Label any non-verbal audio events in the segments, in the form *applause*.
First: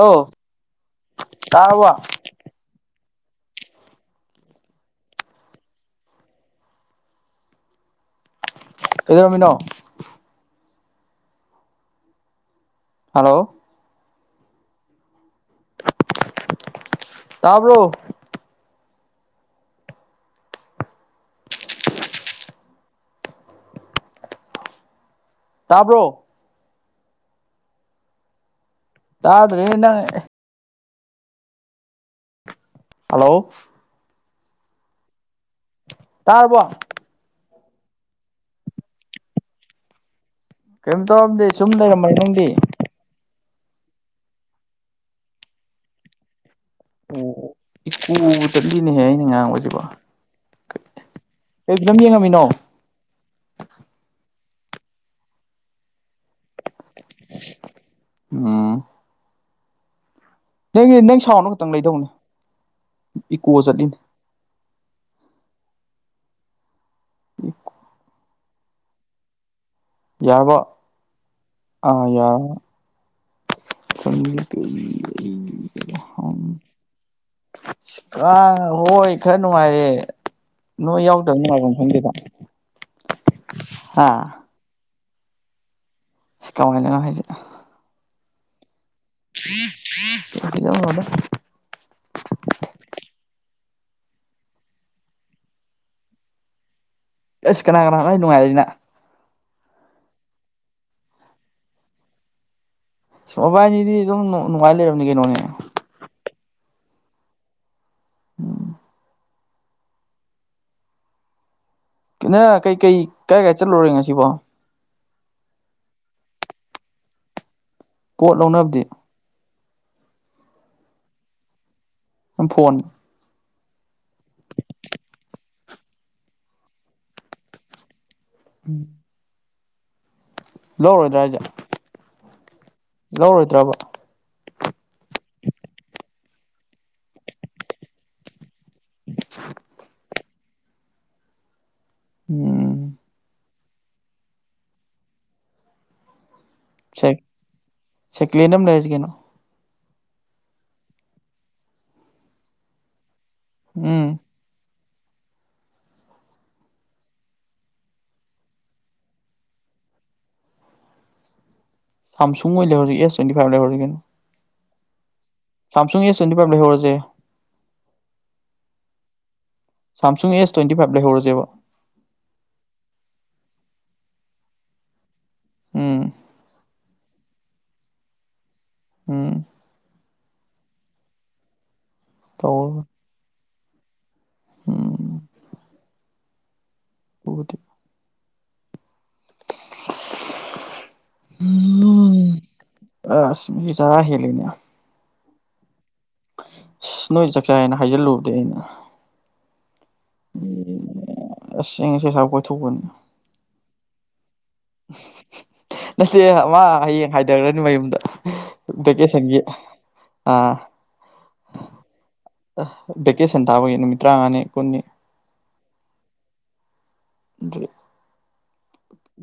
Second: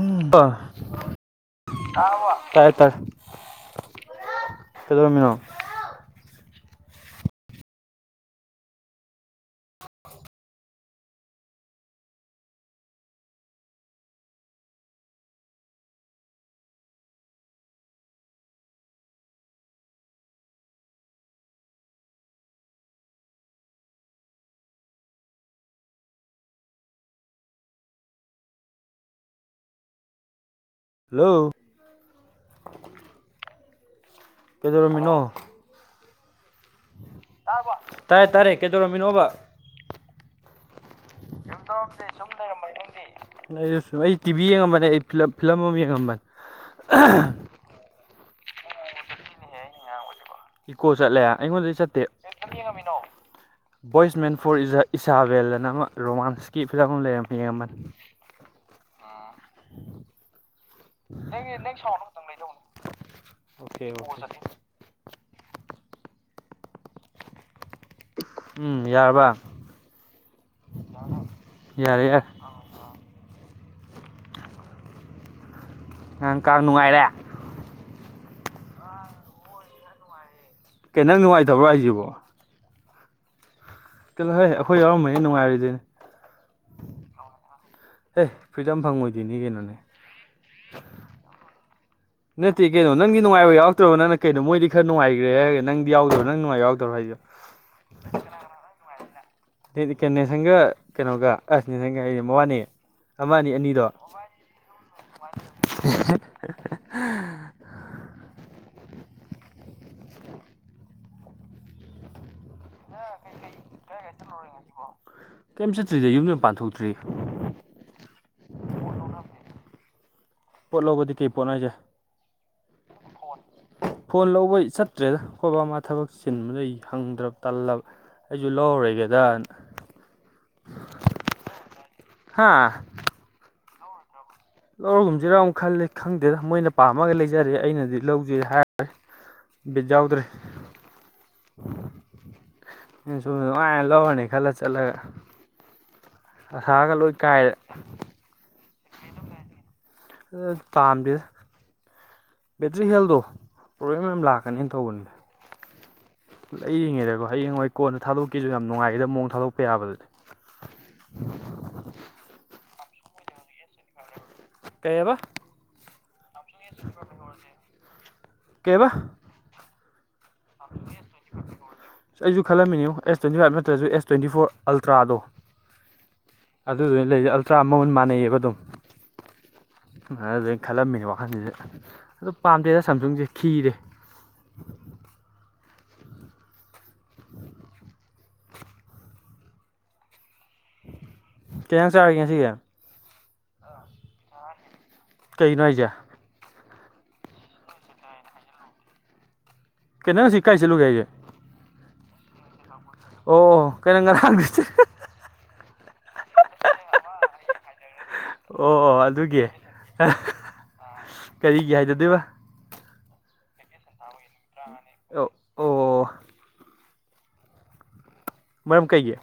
ꯎ ꯇꯥꯔꯕ ꯇꯔ ꯀꯩꯗꯃꯤꯅꯣ ꯀꯗꯔꯃꯤ ꯅꯣ ꯍꯜꯂꯣ ꯇꯥꯕ꯭ꯔꯣ ꯇꯥꯕ꯭ꯔꯣ ꯇ ꯑꯗꯨꯟꯅꯉꯦ ꯍꯜꯂꯣ ꯍꯜꯂꯣ ꯀꯩꯗꯧꯔꯝꯃꯤꯅꯣ ꯇꯥꯔꯕ ꯇꯥꯔꯦ ꯇꯥꯔꯦ ꯀꯩꯗꯧꯔꯝꯃꯤꯅꯣꯕ ꯀꯩꯝ ꯇꯧꯔꯝꯗꯦ ꯁꯨꯝ ꯂꯩꯔꯝꯃ ꯅꯪꯗꯤ ꯑꯩ ꯁꯨꯝ ꯑꯩ ꯇꯤꯚꯤ ꯌꯦꯡꯉꯝꯕꯅꯤ ꯑꯩ ꯐꯤꯂꯝ ꯑꯃ ꯌꯦꯡꯉꯝꯕꯅꯤ ꯏꯀꯨ ꯆꯠꯂꯤꯅꯦꯍꯦ ꯑꯩꯅ ꯉꯥꯡꯕꯁꯤꯕꯣ ꯏꯀꯣ ꯆꯠꯂꯦ ꯑꯩꯉꯣꯟꯗ ꯀꯩ ꯐꯤꯂꯝ ꯌꯦꯡꯉꯝꯃꯤꯅꯣ ꯆꯠꯇꯦꯃꯤ ꯚꯣꯏꯁ ꯃꯦꯟ ꯐꯣꯔ ꯏꯁꯥꯚꯦꯜꯂꯅ ꯑꯃ ꯔꯣꯃꯥꯟꯁ ꯀ ꯐꯖꯥ ꯀ ꯂꯩꯔꯝ ꯐꯩ ꯌꯥꯝꯕ ꯎꯝ ꯅꯪꯒꯤ ꯅꯪ ꯅ ꯁꯥꯎꯟꯗꯣ ꯈꯛꯇꯪ ꯅꯦꯛꯁ ꯂꯩꯗꯧꯅꯦ ꯁꯥꯎꯅꯪꯪ ꯂꯩꯗꯣ ꯏꯀꯣ ꯑꯣꯀꯦ ꯆꯠꯂꯤꯅꯦ ꯑꯣꯖ ꯑꯦ ꯎꯝ ꯌꯥꯔꯔꯕ ꯌꯥꯕ ꯑ ꯌꯥꯔꯦ ꯌꯥꯔꯦ ꯌꯥ ꯀꯃ ꯀ ꯅꯪꯀ ꯅꯨꯡꯉꯥꯏꯔꯦ ꯑ ꯍꯣꯏ ꯈꯔ ꯅꯨꯡꯉꯥꯏꯔꯦ ꯀꯩ ꯅꯣꯏ ꯅꯪ ꯌꯥꯎꯗꯕ ꯅꯨꯡꯉꯥꯏꯇꯕ꯭ꯔꯣ ꯃꯥꯐꯝ ꯍꯥꯏꯁꯤꯕꯣ ꯈꯪꯗꯦꯗ ꯍꯥ ꯇ ꯍ ꯑꯩꯈꯣꯏ ꯌꯥꯎꯔꯝꯕꯅꯤ ꯅꯨꯡꯉꯥꯏꯔꯤꯗꯨꯣꯏꯅꯦ ꯁꯤꯀꯥꯎ ꯉꯅꯅ ꯍꯥꯏꯁꯦ ꯍꯦ ꯐ꯭ꯔꯤꯗꯝꯝ ꯐꯪꯃꯣꯏꯗꯤꯅꯤ ꯀꯩꯅꯣꯅꯦ ꯅꯠꯇꯦ ꯀꯩꯅꯣ ꯅꯪꯗꯤꯅꯨꯡꯉꯕ ꯌꯥꯎꯔꯛꯇꯕꯣ ꯅꯪ ꯀꯩꯅꯣ ꯃꯣꯏꯗꯤ ꯈꯔ ꯉꯥꯏ꯭ꯔꯦꯔꯦ ꯅꯪꯗꯤ ꯌꯥꯎꯗ꯭ꯔꯣ ꯅꯪ ꯅꯨꯡꯉꯥꯏꯕ ꯌꯥꯎꯗ꯭ꯔꯣ ꯍꯥꯏꯁꯦ ꯑꯁ ꯀꯅꯥ ꯀꯅꯥꯅ ꯅꯨꯡꯉꯥꯏꯔꯁꯤꯅ ꯏ ꯅꯁꯪꯒ ꯀꯩꯅꯣꯒ ꯑꯁ ꯅꯁꯪꯒ ꯑꯩꯁꯦ ꯃꯅꯤ ꯣꯕꯥꯏꯅꯤꯗꯤ ꯑꯗꯨꯝ ꯅꯨꯡꯉꯥꯏ ꯂꯩꯔꯕꯅꯤ ꯀꯩꯅꯣꯅꯦ *unintelligible* ꯎꯝ ꯅ ꯀꯩꯀꯩ ꯀꯥꯏ ꯀꯥꯏ ꯆꯠꯂꯨꯔꯦ ꯉꯁꯤꯕꯣ ꯀꯩꯝ ꯆꯠꯇ꯭ꯔꯤꯗ ꯌꯨꯝ ꯌ ꯄꯥꯟꯊꯣꯛꯇ꯭ꯔꯤ ꯄꯣꯠ ꯂꯧꯅꯕꯗꯤ ꯄꯣꯠ ꯂꯧꯕꯗꯤ ꯀꯩ ꯄꯣꯠꯅꯁꯦ ꯐꯣꯟ ꯐꯣꯟ ꯐꯣꯟ ꯂꯧꯕ ꯆꯠꯇ꯭ꯔꯦꯗ ꯑꯩꯈꯣꯏ ꯕ ꯃꯥ ꯊꯕꯛ ꯆꯤꯟꯕꯗꯩ ꯍꯪꯗ꯭ꯔꯕ ꯇꯜꯂꯕ ꯑꯩꯁꯨ ꯂꯧꯔꯔꯒꯦꯗ ꯂꯧꯔꯣꯏꯗ꯭ꯔꯥ ꯍꯥꯏꯁꯦ ꯍꯥ ꯂꯧꯔꯣꯏꯗ꯭ꯔꯕ ꯂꯧꯔꯒꯨꯝꯁꯤꯔꯥ ꯑꯃꯨꯛ ꯈꯜꯂꯦ ꯈꯪꯗꯦꯗ ꯃꯣꯏꯅ ꯄꯥꯝꯃꯒ ꯂꯩꯖꯔꯦ ꯑꯩꯅꯗꯤ ꯂꯧꯖꯩ ꯍꯥꯏꯔ ꯕꯤꯠ ꯌꯥꯎꯗ꯭ꯔꯦ ꯎꯝ ꯅꯨꯡꯉꯥꯏꯅ ꯂꯧꯔꯅꯤ ꯈꯜꯂ ꯆꯠꯂꯒ ꯑꯁꯥꯒ ꯂꯣꯏ ꯀꯥꯏꯔꯦ ꯁꯦꯀꯦꯟ ꯑꯃ ꯂꯩꯔꯁꯤ ꯀꯩꯅꯣ ꯄꯥꯝꯗꯗ ꯕꯦꯇ꯭ꯔꯤ ꯍꯦꯜꯗꯣ ꯄ꯭ꯔꯣꯕ꯭ꯂꯦꯝ ꯎꯝ ꯌꯥꯝ ꯂꯥꯛꯀꯅꯦꯅ ꯇꯧꯕꯅꯤꯅꯦ ꯂꯩꯔꯤꯉꯦꯗꯀꯣ ꯍꯌꯦꯡ ꯍꯣꯏ ꯀꯣꯟꯗ ꯊꯥꯗꯣꯛꯀꯁꯨ ꯌꯥꯝ ꯅꯨꯡꯉꯥꯏꯒꯗ ꯃꯑꯣꯡ ꯊꯥꯗꯣꯛꯄ ꯌꯥꯕꯗꯗꯤ *unintelligible* ꯁꯝꯁꯨꯡ ꯑꯣꯏ ꯂꯩꯍꯔꯤ ꯑꯦꯁ ꯇ꯭ꯋꯇꯤꯥꯏꯚ ꯂꯩꯍꯔꯤꯅꯣ ꯀꯩꯕ ꯁꯥꯝꯁꯨꯡꯒꯤ ꯁꯟꯗꯤ ꯄꯥꯏꯝ ꯂꯩꯍꯧꯔꯁꯦ ꯀꯩꯕ ꯁꯥꯝꯁꯨꯡ ꯑꯦꯁ ꯇ꯭ꯋꯦꯟꯇꯤ ꯐꯥꯏꯚ ꯂꯩꯍꯧꯔꯁꯦꯕ ꯑꯩꯁꯨ ꯈꯜꯂꯝꯃꯤꯅꯤ ꯑꯦꯁ ꯇ꯭ꯋꯦꯟꯇꯤ ꯐꯥꯏꯚ ꯅꯠꯇ꯭ꯔꯁꯨ ꯑꯦꯁ ꯇ꯭ꯋꯦꯟꯇꯤ ꯐꯣꯔ ꯑꯜꯇ꯭ꯔꯥꯗꯣ ꯎꯝ ꯑꯗꯨꯗꯨꯅ ꯂꯩꯗꯤ ꯑꯜꯇ꯭ꯔꯥ ꯃꯃꯟ ꯃꯥꯟꯅꯩꯌꯦꯕ ꯑꯗꯨꯝ ꯎꯝ ꯁꯨꯃꯥꯏꯅ ꯑꯗꯨꯩꯅ ꯈꯜꯂꯝꯃꯤꯅꯦ ꯋꯥꯈꯜꯁꯤꯗ ꯑꯗꯨ ꯄꯥꯝꯗꯦꯗ ꯁꯝꯁꯨꯡꯁꯦ ꯈꯤꯔꯦ ꯑꯣꯝ ꯎꯗꯤ *unintelligible* ꯀꯩ ꯏꯟꯖꯥꯡ ꯎ ꯆꯥꯔꯒꯦ ꯉꯁꯤꯒꯤ ꯑꯁ ꯆꯔꯥ ꯍꯜꯂꯦꯅꯦ ꯀꯩꯅꯣ ꯍꯥꯏꯖꯦ ꯑꯁ ꯅꯣꯏ ꯆꯥꯛꯆꯥ ꯍꯥꯏꯅ ꯍꯥꯏꯖꯤꯜꯂꯨꯕꯗꯤ ꯑꯩꯅ ꯀꯩꯅꯣ ꯍꯧꯖꯤꯛ ꯀꯥꯏ ꯆꯠꯂꯨꯒꯦ ꯍꯥꯏꯖꯦ ꯑꯁ ꯑꯩ ꯉꯁꯤ ꯑ꯭ꯁꯥꯏꯕꯥꯎ ꯀꯣꯏꯊꯣꯛꯄꯅꯤ ꯑꯣ ꯀꯩꯅꯪ ꯉꯔꯥꯡ ꯒꯤ *unintelligible* ꯅꯠꯇꯦ ꯑꯃ ꯍꯌꯦꯡ ꯍꯥꯏꯊꯈ꯭ꯔꯅꯤ ꯃꯌꯨꯝꯗ ꯑꯣ ꯑꯣ ꯕꯦꯗꯦꯁꯪꯒꯤ ꯑꯗꯨꯒꯤ ꯑꯥ ꯀꯔꯤꯒꯤ ꯍꯥꯏꯗꯗꯣꯏꯕ ꯚꯦꯀꯦꯁꯟ ꯇꯥꯕꯒꯤ ꯅꯨꯃꯤꯠ ꯇꯔꯥꯃꯉꯥꯅꯤ ꯀꯨꯟꯅꯤ ꯑꯣ ꯑꯣ *inaudible* ꯃꯔꯝ ꯀꯩꯒꯤ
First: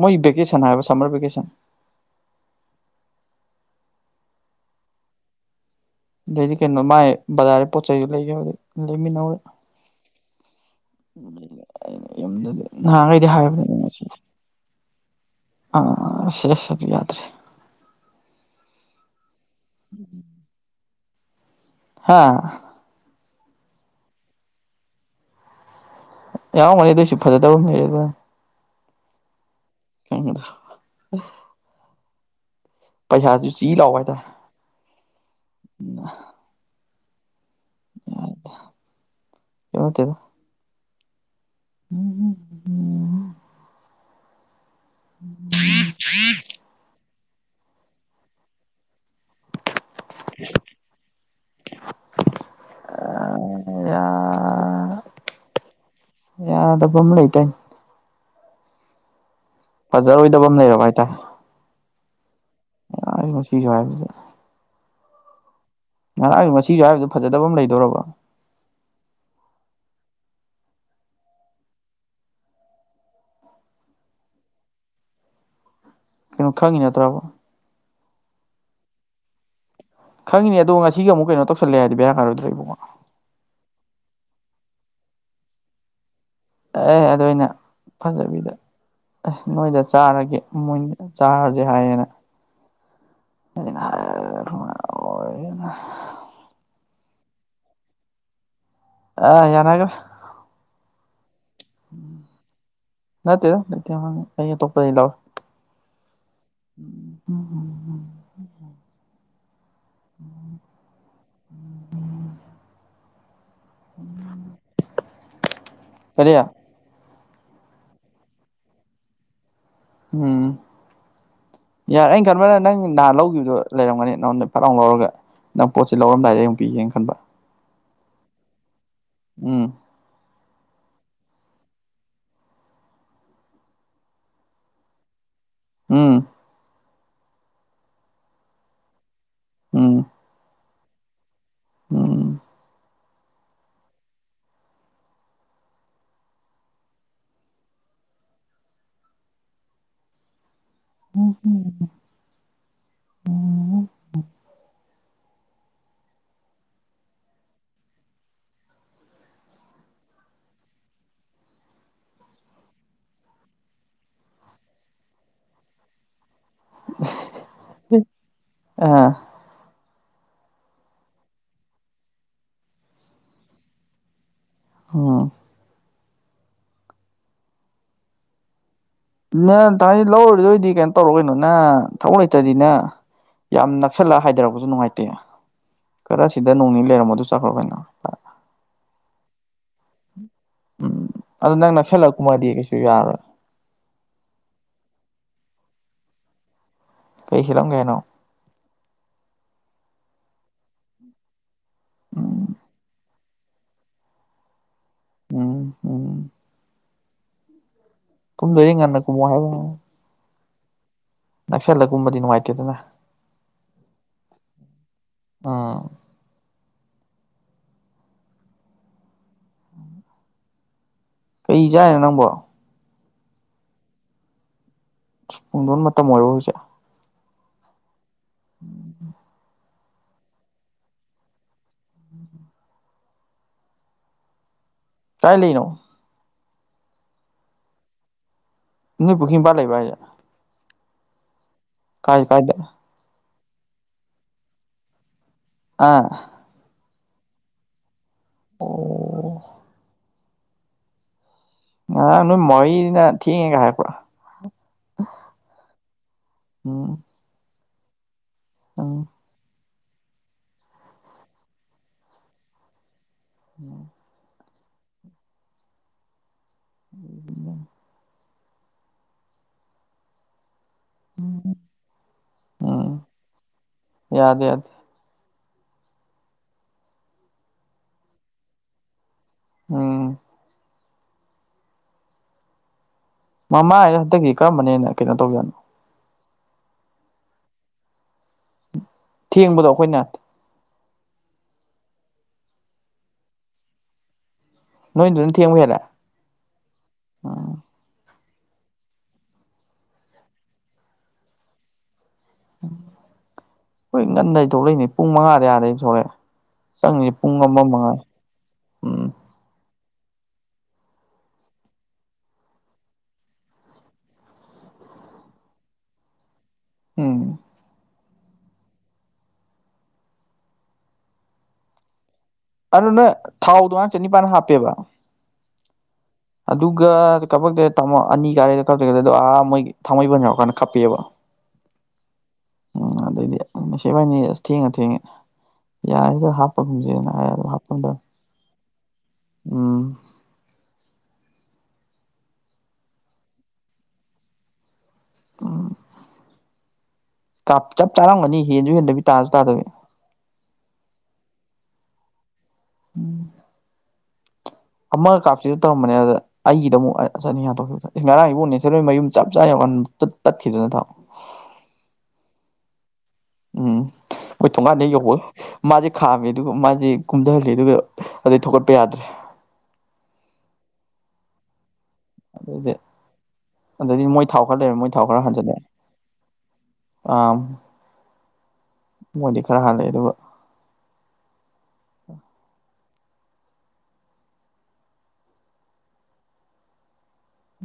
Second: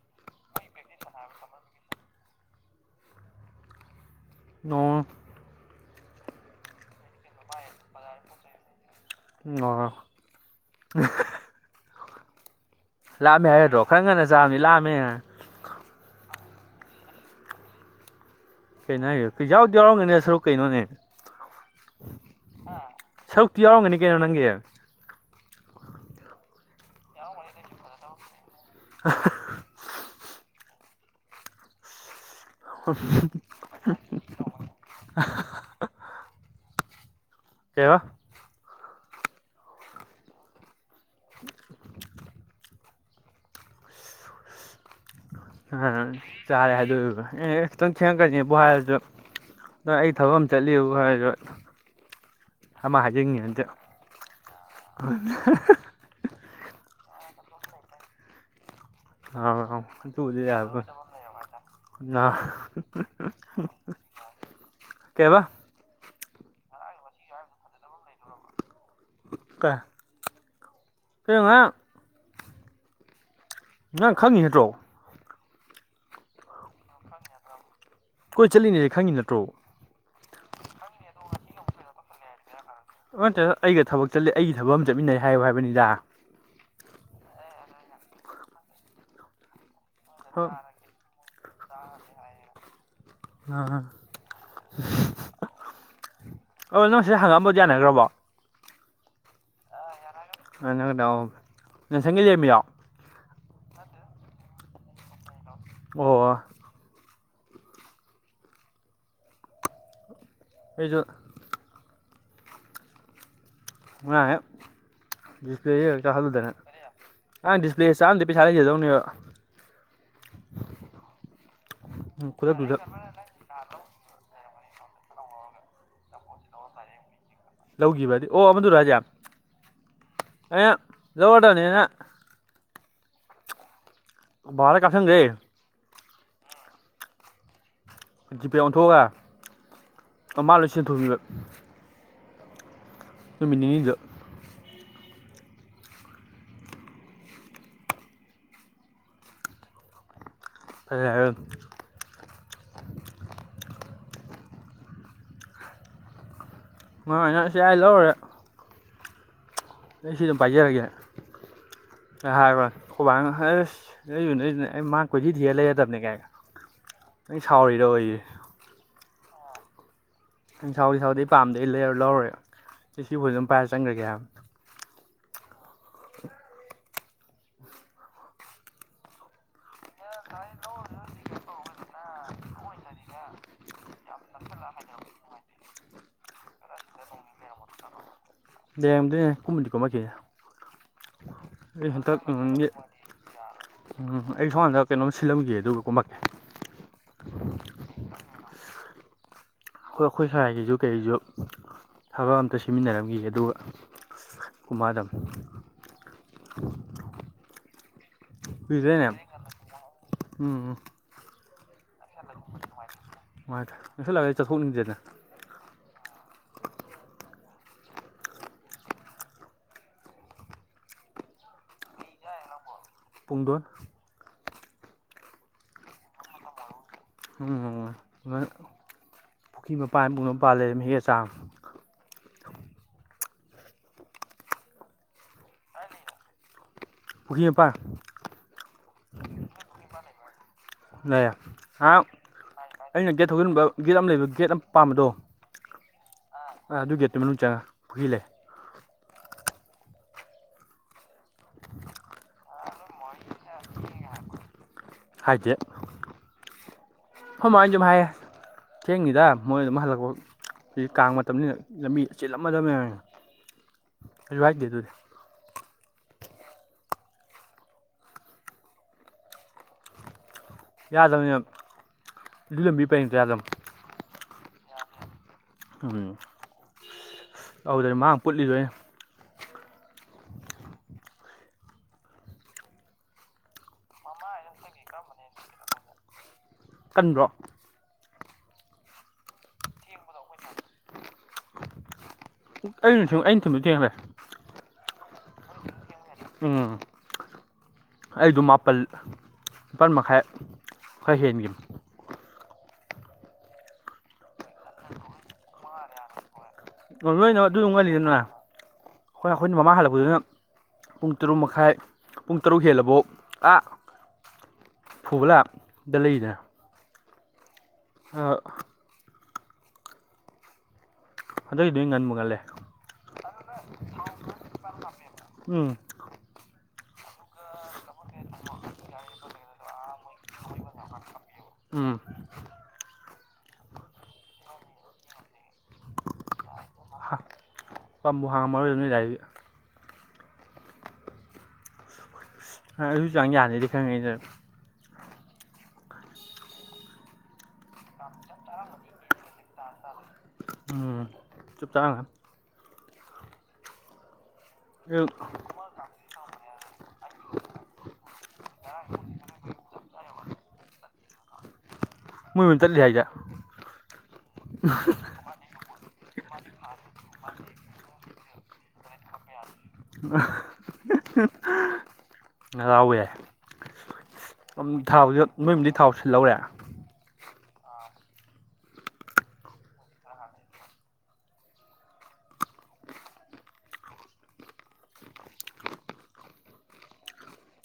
ꯃꯣꯏ ꯚꯦꯀꯦꯁꯟ ꯍꯥꯏꯕ ꯁꯃꯔꯚꯤꯀꯦꯁꯟ ꯑꯣ ꯑꯗꯩꯗꯤ ꯀꯩꯅꯣ ꯃꯥꯥꯏ ꯕꯖꯥꯔꯒꯤ ꯄꯣꯠ ꯆꯩꯖꯨ ꯂꯩꯒꯦ ꯍꯧ ꯂꯩꯃꯤꯟꯅꯧꯔꯦ ꯑꯣ ꯗꯤ *unintelligible* ꯂꯥꯛꯑꯝꯃꯦ ꯍꯥꯏꯗ꯭ꯔꯣ ꯈꯔ ꯉꯟꯅ ꯆꯥꯕꯅꯤ ꯂꯥꯛꯑꯝꯃꯦ ꯑ ꯁꯤꯦꯁꯗꯤ ꯌꯥꯗ꯭ꯔꯦ ꯀꯩꯅꯣ ꯍꯥꯏ ꯌꯥꯎ ꯌꯥꯎꯔꯝꯒꯅꯦ ꯁꯔꯨꯛ ꯀꯩꯅꯣꯅꯦ ꯍꯥꯥ ꯁꯔꯨꯛꯇꯤ ꯌꯥꯎꯔꯝꯒꯅꯤ ꯀꯩꯅꯣ ꯅꯪꯒꯤ ꯌꯥꯎ ꯃꯒꯅꯤ ꯑꯗꯣꯏꯁꯨ ꯐꯖꯗꯕ ꯑꯝ *unintelligible* ꯄꯩꯁꯥ ꯆꯤ ꯂꯥꯎꯕ ꯍꯥꯏꯇꯥꯔꯦ ꯀꯩꯝ ꯀꯩꯕ ꯀꯩꯩꯝꯅꯠꯇꯦꯗ *unintelligible* ꯎꯝ *unintelligible* ꯎꯝ *unintelligible* ꯑ ꯆꯥꯔꯦ ꯍꯥꯏ ꯑꯦ ꯈꯤꯇꯪ ꯊꯦꯡꯉꯈꯅꯤ ꯕꯣꯍꯥꯔꯁꯨ ꯊꯕꯛ ꯑꯃ ꯆꯠꯂꯤꯌꯨ ꯍꯥꯏꯔꯁꯨ ꯑꯃ ꯍꯥꯏꯖꯅꯤꯡꯉꯤ ꯌꯥ *unintelligible* ꯌꯥꯗꯕ ꯑꯃ ꯂꯩꯇꯩꯅꯦ ꯑ ꯑ ꯇ ꯐꯖꯔꯣꯏꯗꯕ ꯑꯃ ꯂꯩꯔꯕ ꯍꯥꯏꯇꯥꯔꯦ ꯌꯥꯕ ꯉꯁꯤꯁꯨ ꯍꯥꯏꯕꯁꯦ ꯀꯩꯕ ꯉꯥꯏꯍꯥꯛ ꯉꯁꯤꯁꯨ ꯍꯥꯏꯕꯗꯨꯣ ꯐꯖꯗꯕ ꯑꯃ ꯂꯩꯗꯣꯔꯕ ꯀ ꯀꯩꯅꯥ ꯅꯪ ꯈꯪꯉꯤ ꯅꯠꯇ꯭ꯔꯣ ꯀꯩꯅꯣ ꯈꯪꯉꯤ ꯅꯠꯇ꯭ꯔꯕ ꯀꯣꯏ ꯆꯠꯂꯤꯅꯦ ꯈꯪꯉꯤ ꯅꯠꯇ꯭ꯔꯣ ꯈꯪꯉꯥꯅꯦ ꯑꯗꯣ ꯉꯁꯤ ꯑꯃꯨꯛ ꯀꯩꯅ ꯇꯧꯁꯜꯂꯦ ꯍꯥꯏꯗꯤ ꯕꯔꯥ ꯀꯥꯔꯣꯏꯗ꯭ꯔꯣ ꯏꯕꯨꯉꯣ ꯅꯠꯇꯦꯗ ꯑꯩꯒ ꯊꯕꯛ ꯆꯠꯂꯦ ꯑꯩꯒꯤ ꯊꯕꯛ ꯑꯃ ꯆꯠꯃꯤꯟꯅꯩ ꯍꯥꯏꯌꯨ ꯍꯥꯏꯕꯅꯤꯗ ꯑꯦ ꯑꯗꯨꯅ ꯐꯖꯕꯤꯗ ꯑꯦ ꯅꯣꯏꯗ ꯆꯥꯔꯒꯦ ꯑꯥ ꯃꯣꯏ ꯆꯥꯔꯒꯦ ꯍꯥꯏꯌꯦꯅ ꯑꯩꯅ ꯑꯣ ꯅꯪ ꯁꯤꯗ ꯍꯪꯉꯛꯑꯝꯕꯗꯤ ꯌꯥꯅꯈ꯭ꯔꯕꯣ ꯑ ꯌꯥꯅꯒ꯭ꯔꯦ *unintelligible* ꯅꯠꯇꯦꯗ ꯅꯠꯇꯦ ꯑꯩ ꯑꯇꯣꯞꯄꯗꯒꯤ ꯂꯧꯔꯦ ꯑꯣ ꯎꯝ ꯍꯨꯝ ꯎꯝ ꯑꯩꯖꯨ ꯉꯔꯥꯡ ꯍꯦꯛ ꯗꯤꯁꯄ꯭ꯂꯦ ꯀꯔꯤ ꯆꯥꯛꯍꯜꯂꯨꯗꯅ ꯉꯔꯥꯡ ꯗꯤꯁꯄ꯭ꯂꯦ ꯆꯥꯛ ꯑꯝꯗ꯭ꯔꯗꯤ ꯄꯩꯁꯥ ꯂꯩꯖꯗꯧꯅꯦꯕ ꯎꯝ ꯌꯥꯔꯦ ꯑꯩꯅ ꯈꯟꯕꯅ ꯈꯨꯗꯛꯇꯨꯗ ꯅꯪ ꯅꯍꯥꯟ ꯂꯧꯈꯤꯕꯗꯣ ꯂꯩꯔꯝꯒꯅꯤ ꯅꯪꯉꯣꯟꯗ ꯐꯠ ꯂꯥꯎ ꯂꯧꯔꯒ ꯅꯪ ꯄꯣꯠꯁꯆꯩ ꯂꯧꯔꯝꯗꯥꯏꯗ ꯑꯩꯃꯨꯛ ꯄꯤꯒꯦꯅ ꯈꯟꯕ ꯂꯧꯈꯤꯕꯗꯤ ꯑꯣ ꯑꯃꯗꯨꯔ ꯍꯥꯏꯖꯦ ꯎꯝ ꯑꯩꯅ ꯂꯧꯔꯗꯝꯅꯦꯅ ꯕꯥꯕꯥꯗ ꯀꯥꯥꯞꯁꯟꯒ꯭ꯔꯦ ꯎꯝ ꯖꯤꯄꯦ ꯑꯣꯟꯊꯣꯛꯑꯒ ꯎꯝ ꯑ ꯃꯥ ꯂꯣꯏ ꯁꯤꯖꯤꯟꯅꯊꯣꯛꯈꯤꯕ ꯎꯝ ꯅꯨꯃꯤꯠ ꯅꯤꯅꯤꯗ ꯎꯝ *unintelligible* ꯎꯝ *unintelligible* ꯑꯩ ꯁꯤ ꯑꯗꯨꯝ ꯄꯥꯏꯖꯔꯒꯦ ꯍꯥꯏꯔꯔꯣꯏ ꯈꯣꯢꯕꯥꯅ ꯑꯁ *unintelligible* ꯑꯩ ꯃꯥ ꯀꯣꯏꯊꯤ ꯊꯤꯔ ꯂꯩꯔꯗꯕꯅꯦ ꯒꯥꯢꯌꯦ ꯅꯪ ꯁꯥꯎꯔꯤꯔꯣꯌꯦ ꯑꯥ ꯎꯪ ꯁꯥꯎꯗꯦ ꯁꯥꯎꯗꯦ ꯄꯥꯝꯗꯩ ꯑꯩ ꯂꯩꯌꯔ ꯂꯧꯔꯦ ꯑꯩ ꯁꯤ ꯐꯣꯟꯁꯦ ꯑꯗꯨꯝ ꯄꯥꯏꯔ ꯆꯪꯈ꯭ꯔꯒꯦ ꯍꯥꯏꯕꯅꯦ ꯑꯣ ꯅ ꯊꯥꯏꯗꯤ ꯂꯧꯔꯨꯗꯣꯏꯗꯤ ꯀꯩꯅꯣ ꯇꯧꯔꯣ ꯀꯩꯅꯣ ꯅ ꯊꯕꯛ ꯂꯩꯇ꯭ꯔꯗꯤꯅ ꯌꯥꯝ ꯅꯛꯁꯜꯂꯛ ꯍꯥꯏꯊꯔꯛꯄꯁꯨ ꯅꯨꯡꯉꯥꯏꯇꯦ ꯈꯔꯁꯤꯗ ꯅꯣꯡ ꯅꯤ ꯂꯩꯔꯝꯃꯣꯗꯨ ꯆꯠꯈ꯭ꯔꯣ ꯀꯩꯅꯣ ꯂꯩꯔꯝꯗꯣꯏꯅꯦ ꯀꯨꯝꯕꯨꯗꯤ ꯀꯨꯝꯃꯛꯈꯤꯅꯤ ꯎꯝ ꯑꯗꯨ ꯅꯪ ꯅꯛꯁꯜꯂꯛ ꯀꯨꯝꯃꯗꯤ ꯀꯩꯁꯨ ꯌꯥꯔꯣꯏ ꯎꯝ ꯑꯩ ꯁꯣꯅꯀꯟꯗ ꯀꯩꯅꯣꯝ ꯁꯤꯜꯂꯝꯒꯦ ꯑꯗꯨꯒ ꯀꯨꯝꯃꯛꯀꯦ ꯀꯩ ꯁꯤꯜꯂꯝꯒꯦ ꯍꯥꯏꯅꯣ ꯍꯣꯏ ꯑꯩꯈꯣꯏ ꯁꯥꯏꯒꯤꯁꯨ ꯀꯩꯒꯤꯁꯨ ꯊꯕꯛ ꯎꯝ ꯑꯝꯇ ꯁꯤꯃꯤꯟꯅꯔꯝꯈꯤ ꯑꯗꯨꯒ ꯀꯨꯃꯛꯑꯗꯝꯅꯦ ꯎꯝ ꯎꯝ ꯀꯨꯝꯗꯣꯏꯗꯤ ꯉꯟꯅ ꯀꯨꯝꯃꯣ ꯍꯥꯏꯒꯦ ꯇꯧꯅꯤ ꯎꯝ ꯅꯛꯁꯜꯂ ꯀꯨꯝꯕꯗꯤ ꯅꯨꯡꯉꯥꯏꯇꯦꯗꯅ ꯃꯥꯏꯗ ꯅꯛꯁꯜꯂꯑꯗꯤ ꯆꯠꯊꯣꯛꯅꯤꯡꯗꯦꯅ ꯑꯥ ꯀꯩ ꯆꯥꯏꯅꯣ ꯅꯪꯕꯣ ꯄꯨꯡꯗꯣꯟ ꯄꯨꯡꯗꯣꯟ ꯃꯇꯝ ꯑꯣꯏꯔꯕꯣ ꯍꯧꯖꯤꯛ ꯎꯝ ꯄꯨꯈ꯭ꯔꯤ ꯃꯄꯥꯟ ꯄꯨꯡꯗꯣꯟ ꯄꯥꯟ ꯂꯩꯔ ꯍꯦꯛ ꯑ ꯆꯥꯕꯅꯦ ꯀꯥꯏ ꯂꯩꯅꯣ ꯄꯨꯈꯤ ꯃꯄꯥꯟ ꯅꯣꯏ ꯄꯨꯈꯤ ꯃꯄꯥꯟ ꯂꯩꯕ‍꯭ꯔꯣ ꯍꯥꯏꯖꯦ ꯂꯩꯌꯦ ꯑꯥꯝ ꯀꯥꯏ ꯀꯥꯏꯗ ꯑꯩꯅ ꯒꯦꯠ ꯊꯧꯖꯤꯟꯕ ꯒꯦꯠ ꯑꯃ ꯂꯩꯕ ꯒꯦꯠ ꯑꯃ ꯄꯥꯝꯕꯗꯣ ꯑꯥ ꯑ ꯑꯗꯨ ꯒꯦꯠꯇꯨ ꯃꯅꯨꯡ ꯆꯪꯉ ꯄꯨꯈꯤ ꯂꯩ ꯑꯣ ꯉꯔꯥꯡ ꯅꯣꯏ ꯃꯥꯎꯏꯅ ꯊꯦꯡꯉꯦꯒ ꯍꯥꯏꯔꯛꯄ꯭ꯔꯥ ꯍꯥꯏꯗꯦ ꯎꯝ ꯈꯣꯏ ꯃꯥꯍꯣꯏꯅ ꯑꯗꯨꯝ ꯍꯥꯏꯌꯦ ꯎꯝ ꯊꯦꯡꯅꯤꯗ ꯃꯣꯏ ꯑꯗꯨꯝ ꯍꯜꯂꯛꯄ ꯍꯖꯤꯛ ꯀꯥꯡ ꯃꯇꯝꯅꯤꯗ ꯂꯝꯕꯤ ꯆꯤꯜꯂꯝꯃꯗꯝꯅꯦ ꯎꯝ ꯀꯩꯁꯨ ꯍꯥꯏꯗꯦ ꯑꯗꯨꯗꯤ ꯎꯝ ꯌꯥꯗꯕꯅꯦ ꯑꯗꯨ ꯂꯝꯕꯤ ꯎꯝ ꯄꯔꯦꯡꯇꯣ ꯌꯥꯗꯝꯅꯤ ꯌꯥꯗꯦ ꯌꯥꯗꯦ ꯎꯝ ꯑꯗꯨꯗꯗꯤ ꯃꯥꯡ ꯄꯨꯠꯂꯤꯗꯣ ꯑꯩꯅ ꯎꯝ ꯃꯃꯥꯏꯖꯦ ꯍꯟꯇꯛꯀꯤ ꯀꯔꯝꯕꯅ ꯍꯦꯟꯅ ꯀꯩꯅꯣ ꯇꯧꯖꯥꯠꯅꯣ ꯀꯟꯗ꯭ꯔꯣ ꯊꯦꯡꯕꯗꯣ ꯑꯩꯈꯣꯏꯅ ꯑꯩꯅ ꯁꯨꯝ ꯑꯩꯅ ꯊꯨꯝꯃꯤ ꯀꯦꯡꯂꯦ ꯅꯣꯏꯗꯨꯅ ꯊꯦꯡꯕ ꯍꯦꯜꯂꯦ ꯎꯝ ꯎꯝ ꯑꯩꯗꯨ ꯃꯥꯄꯜ ꯅꯤꯄꯥꯜ ꯃꯈꯥꯏ ꯈꯔ ꯍꯦꯟꯒꯤꯕꯅꯤ ꯍꯣꯏ ꯉꯟꯅꯗꯤ ꯊꯣꯛꯂꯛꯏꯅꯦ ꯄꯨꯡ ꯃꯉꯥꯗꯩ ꯑꯗꯩ ꯊꯣꯛꯂꯛꯑꯦ ꯆꯪꯉꯤꯖꯦ ꯑꯣ ꯄꯨꯡ ꯑꯃ ꯃꯉꯥꯏ ꯎꯝ ꯈꯣꯏꯅ ꯑꯈꯣꯏꯅ ꯃꯃꯥꯡ ꯍꯜꯂꯛꯄꯗꯨꯅ ꯄꯨꯡ ꯇꯔꯨꯛ ꯃꯈꯥꯏ ꯄꯨꯡ ꯇꯔꯨꯛ ꯍꯦꯜꯂꯕꯧ ꯑꯥ ꯐꯨꯕꯂꯥ ꯗ ꯂꯩꯔꯤꯗꯅ ꯎꯝ ꯑ ꯍꯟꯗꯛꯀꯤꯗꯤ ꯉꯟꯕꯨ ꯉꯜꯂꯦ ꯑꯗꯨ ꯅꯣꯏ ꯊꯥꯎꯗꯣ ꯉꯥꯡ ꯆꯅꯤꯄꯥꯟ ꯍꯥꯞꯄꯦꯕ ꯎꯝ ꯑꯗꯨꯒ ꯀꯞꯄꯛꯇꯦ ꯇꯥꯃꯣ ꯑꯅꯤ ꯀꯥꯔꯦꯅ ꯀꯛꯇꯦ ꯑꯗꯨꯒ ꯑꯥ ꯃꯣꯏꯒꯤ ꯊꯥꯡꯃꯩꯕꯟ ꯌꯧꯔꯛꯀꯥꯟꯗ ꯈꯞꯄꯛꯑꯦꯕ ꯎꯝ ꯎꯝ ꯑꯗꯩꯗꯤ ꯑꯁ ꯏꯕꯥꯥꯏꯅꯤꯖꯦ ꯊꯦꯡꯒ ꯊꯦꯡꯉꯦ ꯌꯥꯔꯅꯤꯗ ꯍꯥꯞ ꯍꯥꯞꯄꯒꯨꯝꯁꯦꯅ ꯍꯥꯏꯔ ꯍꯥꯞꯐꯟꯗ꯭ꯔꯦ ꯄꯝꯕꯨ ꯍꯥꯡꯉꯝꯃꯔꯣꯏꯗ ꯅꯣꯏ ꯑꯗꯥꯏꯗꯤ ꯎꯝ ꯑ ꯑꯗꯨ ꯆꯥꯡ ꯌꯥꯅꯤꯗꯤ ꯈꯪꯉꯤꯗ ꯎꯝ ꯀꯥꯞ ꯆꯞ ꯆꯥꯔꯝꯒꯅꯤ ꯍꯦꯟꯖꯨ ꯍꯦꯟꯗꯕꯤ ꯇꯥꯁꯨ ꯇꯥꯗꯕꯤ ꯎꯝ ꯆꯨꯞ ꯆꯥꯒ꯭ꯔꯦ ꯎꯝ ꯑꯗꯨ ꯑꯃꯒ ꯀꯥꯞ ꯇꯧꯔꯝꯕꯅꯦ ꯑꯗ ꯑꯩꯒꯤꯗ ꯑꯃꯨꯛ ꯑ ꯆꯅꯤ ꯍꯥꯠꯇꯣꯛꯈꯤꯕ ꯉꯔꯥꯡ ꯏꯕꯣ ꯅꯦꯆꯔꯦꯜ ꯃꯌꯨꯝ ꯆꯞ ꯆꯥꯅ ꯌꯧꯔꯀꯥꯟꯗ ꯇꯠꯈꯤꯗꯅ ꯊꯥꯎ ꯃꯣꯏ ꯃꯌꯨꯝ ꯇꯠꯂꯤ ꯍꯥꯏꯖꯦ ꯎꯝ ꯍꯣꯏ ꯊꯣꯡꯉꯥꯟꯗ ꯌꯧꯕꯣ ꯃꯥꯁꯦ ꯈꯥꯝꯃꯦ ꯑꯗꯨꯒ ꯃꯥꯁꯦ ꯀꯨꯝꯊꯍꯜꯂꯤ ꯑꯗꯨꯒ ꯑꯗꯨꯗꯩ ꯊꯒꯠꯄ ꯌꯥꯗ꯭ꯔꯦ ꯑ *inaudible* ꯑꯗꯨꯗꯤ ꯉꯔꯥꯎꯋꯦ ꯌꯥꯏ ꯑꯗꯩꯗꯤ ꯃꯣꯏ ꯊꯥꯎ ꯈꯔ ꯂꯩꯔꯦ ꯃꯣꯏ ꯊꯥꯎ ꯊꯥꯎꯁꯦ ꯈꯔ ꯅꯣꯏ ꯍꯟꯖꯤꯜꯂ ꯃꯌꯨꯝꯗꯩ ꯊꯥꯎ ꯁꯤꯜꯍꯧꯔꯦ ꯑꯝ ꯃꯣꯏꯗꯤ ꯈꯔ ꯍꯜꯂꯛꯑꯦ ꯑꯗꯨꯒ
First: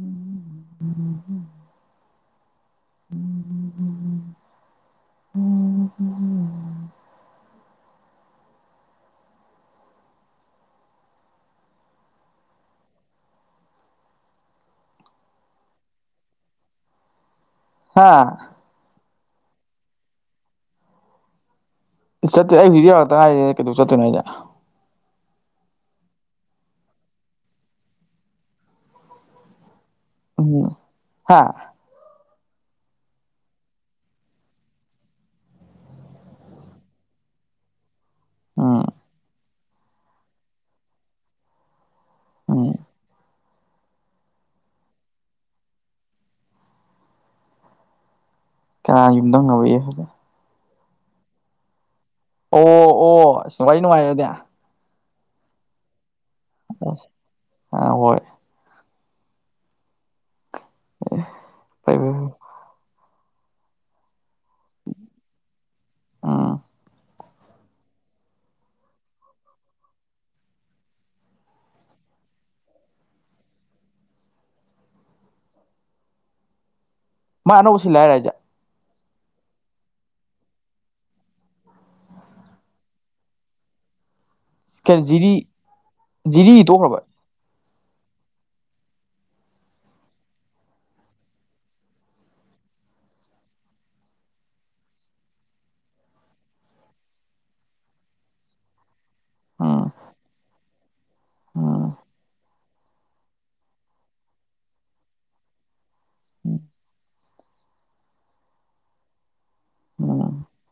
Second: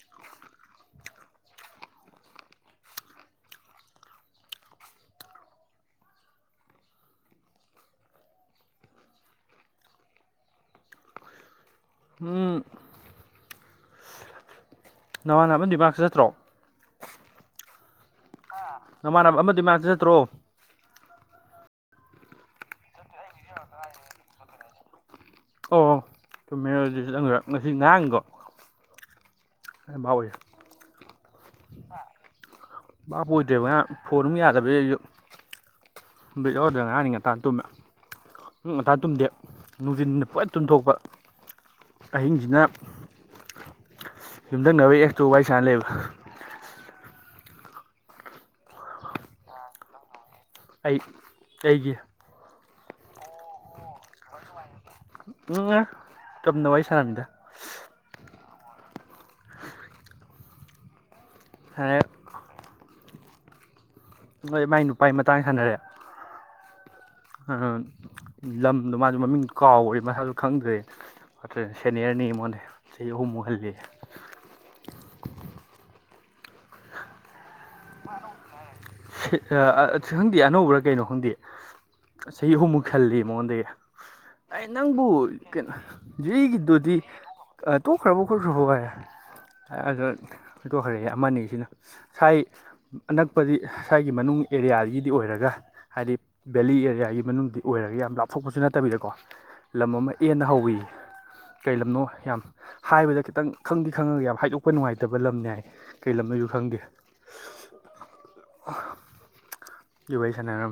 ꯎꯝ ꯎ ꯎ ꯎꯝ ꯎ *unintelligible* ꯍꯝ ꯅꯃꯥꯟ ꯑꯃ ꯗꯤꯃꯥꯛꯁ ꯆꯠꯇ꯭ꯔꯣ ꯍꯥ ꯅꯃꯥꯟꯅꯕ ꯑꯃꯗꯤ ꯃ ꯆꯠ ꯆꯠꯇ꯭ꯔꯣ ꯆꯠꯇꯦ ꯑꯩ ꯍꯧꯖꯤꯛꯧꯔꯛꯇ ꯍꯥꯏꯔꯤ ꯀꯩꯗꯧ ꯆꯠꯇꯣꯏꯅꯣ ꯍꯥꯏꯖꯦ ꯑꯣ ꯊꯨꯝꯃꯦꯔꯣꯗꯤ *unintelligible* ꯉꯁꯤ ꯉꯔꯥꯡꯗꯣ ꯌꯥꯝ ꯍꯥꯎꯋꯦ ꯎꯝ ꯍꯥ ꯚꯕꯥ ꯀ ꯑꯣꯏꯗ꯭ꯔꯦꯕ ꯉ ꯐꯣꯟꯝ ꯌꯥꯗꯕ ꯦꯛ ꯌꯥꯎꯔꯗ ꯉꯍꯥꯡꯅꯤ ꯉꯇ ꯇꯨꯝꯃꯦ ꯎ ꯎꯝ ꯉꯟꯇꯥ ꯇꯨꯝꯗꯦ ꯅꯨꯡꯁꯤꯤꯟꯗ ꯄꯨꯠ ꯇꯨꯟꯊꯣꯛꯄ ꯑꯍꯤꯡꯁꯤꯅ ꯎꯝ ꯌꯨꯝꯊꯪꯅꯕꯅꯕ ꯑꯦꯁꯇꯨ ꯋꯥꯏ ꯁꯥꯅ ꯂꯩꯕ ꯀꯥ ꯌꯨꯝꯗꯪ ꯉꯕ ꯌꯥ ꯍꯥꯏꯂꯦ ꯑꯩ ꯑꯩꯒꯤ ꯑꯣ ꯑꯣ ꯑꯁ ꯋꯥꯔꯤ ꯅꯨꯡꯉꯥꯏꯔꯗꯤꯦ ꯎꯝ ꯆꯝꯅ ꯋꯥꯔꯤ ꯁꯔꯝꯗ ꯑ ꯍꯣꯏ ꯑꯦ ꯁꯥꯟꯅꯔꯦ ꯄꯥꯏꯕ ꯅꯣꯏ ꯃꯥꯏ ꯅꯨꯄꯥꯥꯏ ꯃꯇꯥꯡ ꯁꯥꯟꯅꯔꯦ ꯎꯝ ꯂꯝꯗꯣ ꯃꯥꯁꯨ ꯃꯃꯤꯡ ꯀꯥꯎ꯭ꯔꯦ ꯃꯁꯥꯁꯨ ꯈꯪꯗ꯭ꯔꯦ ꯁꯦꯅꯤꯌꯔꯅꯤ ꯃꯅꯦ ꯁꯤ ꯍꯨꯝ ꯍꯜꯂꯤ ꯃꯥ ꯑꯅꯧꯕꯁꯤ ꯂꯑꯦ ꯔꯥꯏꯖꯦ ꯈꯪꯗꯦ ꯑꯅꯧꯕ꯭ꯔꯥ ꯀꯩꯅꯣ ꯈꯪꯗꯦ ꯆꯍꯤ ꯑꯍꯨꯝꯃꯨꯛ ꯈꯜꯂꯤ ꯃꯉꯣꯟꯗꯒꯤ ꯑꯩ ꯀꯩꯅꯣ ꯅꯪꯕꯨ ꯖꯤꯔꯤ ꯀꯩꯅꯣ ꯖꯤꯔꯤ ꯒꯤꯗꯨꯗꯤ ꯇꯣꯛꯈ꯭ꯔꯕ ꯑ ꯇꯣꯛꯈ꯭ꯔꯕꯣ ꯈꯣꯠꯈ꯭ꯔꯕꯣ ꯒꯥꯏꯌꯦ ꯑꯗ ꯊꯣꯏꯗꯣꯛꯈ꯭ꯔꯦ ꯑꯃꯅꯤꯁꯤꯅ ꯉꯥꯏ ꯑꯅꯛꯄꯗꯤ ꯁꯥꯥꯏꯒꯤ ꯃꯅꯨꯡ ꯑꯦꯔꯤꯌꯥꯗꯒꯤꯗꯤ ꯑꯣꯏꯔꯒ ꯍꯥꯏꯗꯤ ꯕꯦꯂꯤ ꯑꯦꯔꯤꯌꯥꯒꯤ ꯃꯅꯨꯡꯗ ꯑꯣꯏꯔꯒ ꯌꯥꯝ ꯂꯥꯞꯊꯣꯛꯄꯁꯨ ꯅꯠꯇꯕꯤꯗꯀꯣ ꯎꯝ ꯂꯝ ꯑꯃ ꯍꯟꯅ ꯍꯧꯋꯤ ꯀꯩ ꯎꯝ ꯂꯝꯅꯣ ꯌꯥꯝ ꯍꯥꯏꯕꯗ ꯈꯤꯇꯪ ꯈꯪꯗꯤ ꯈꯪꯉꯒ ꯌꯥꯝ ꯍꯥꯏꯗꯣꯛꯄ ꯅꯨꯡꯉꯥꯏꯇꯕ ꯂꯝꯅꯦ ꯍꯥꯏ ꯀꯩ ꯂꯝꯅꯁꯨ ꯈꯪꯒꯦ ꯌꯕꯩ ꯎꯝ ꯁꯥꯟꯅꯅ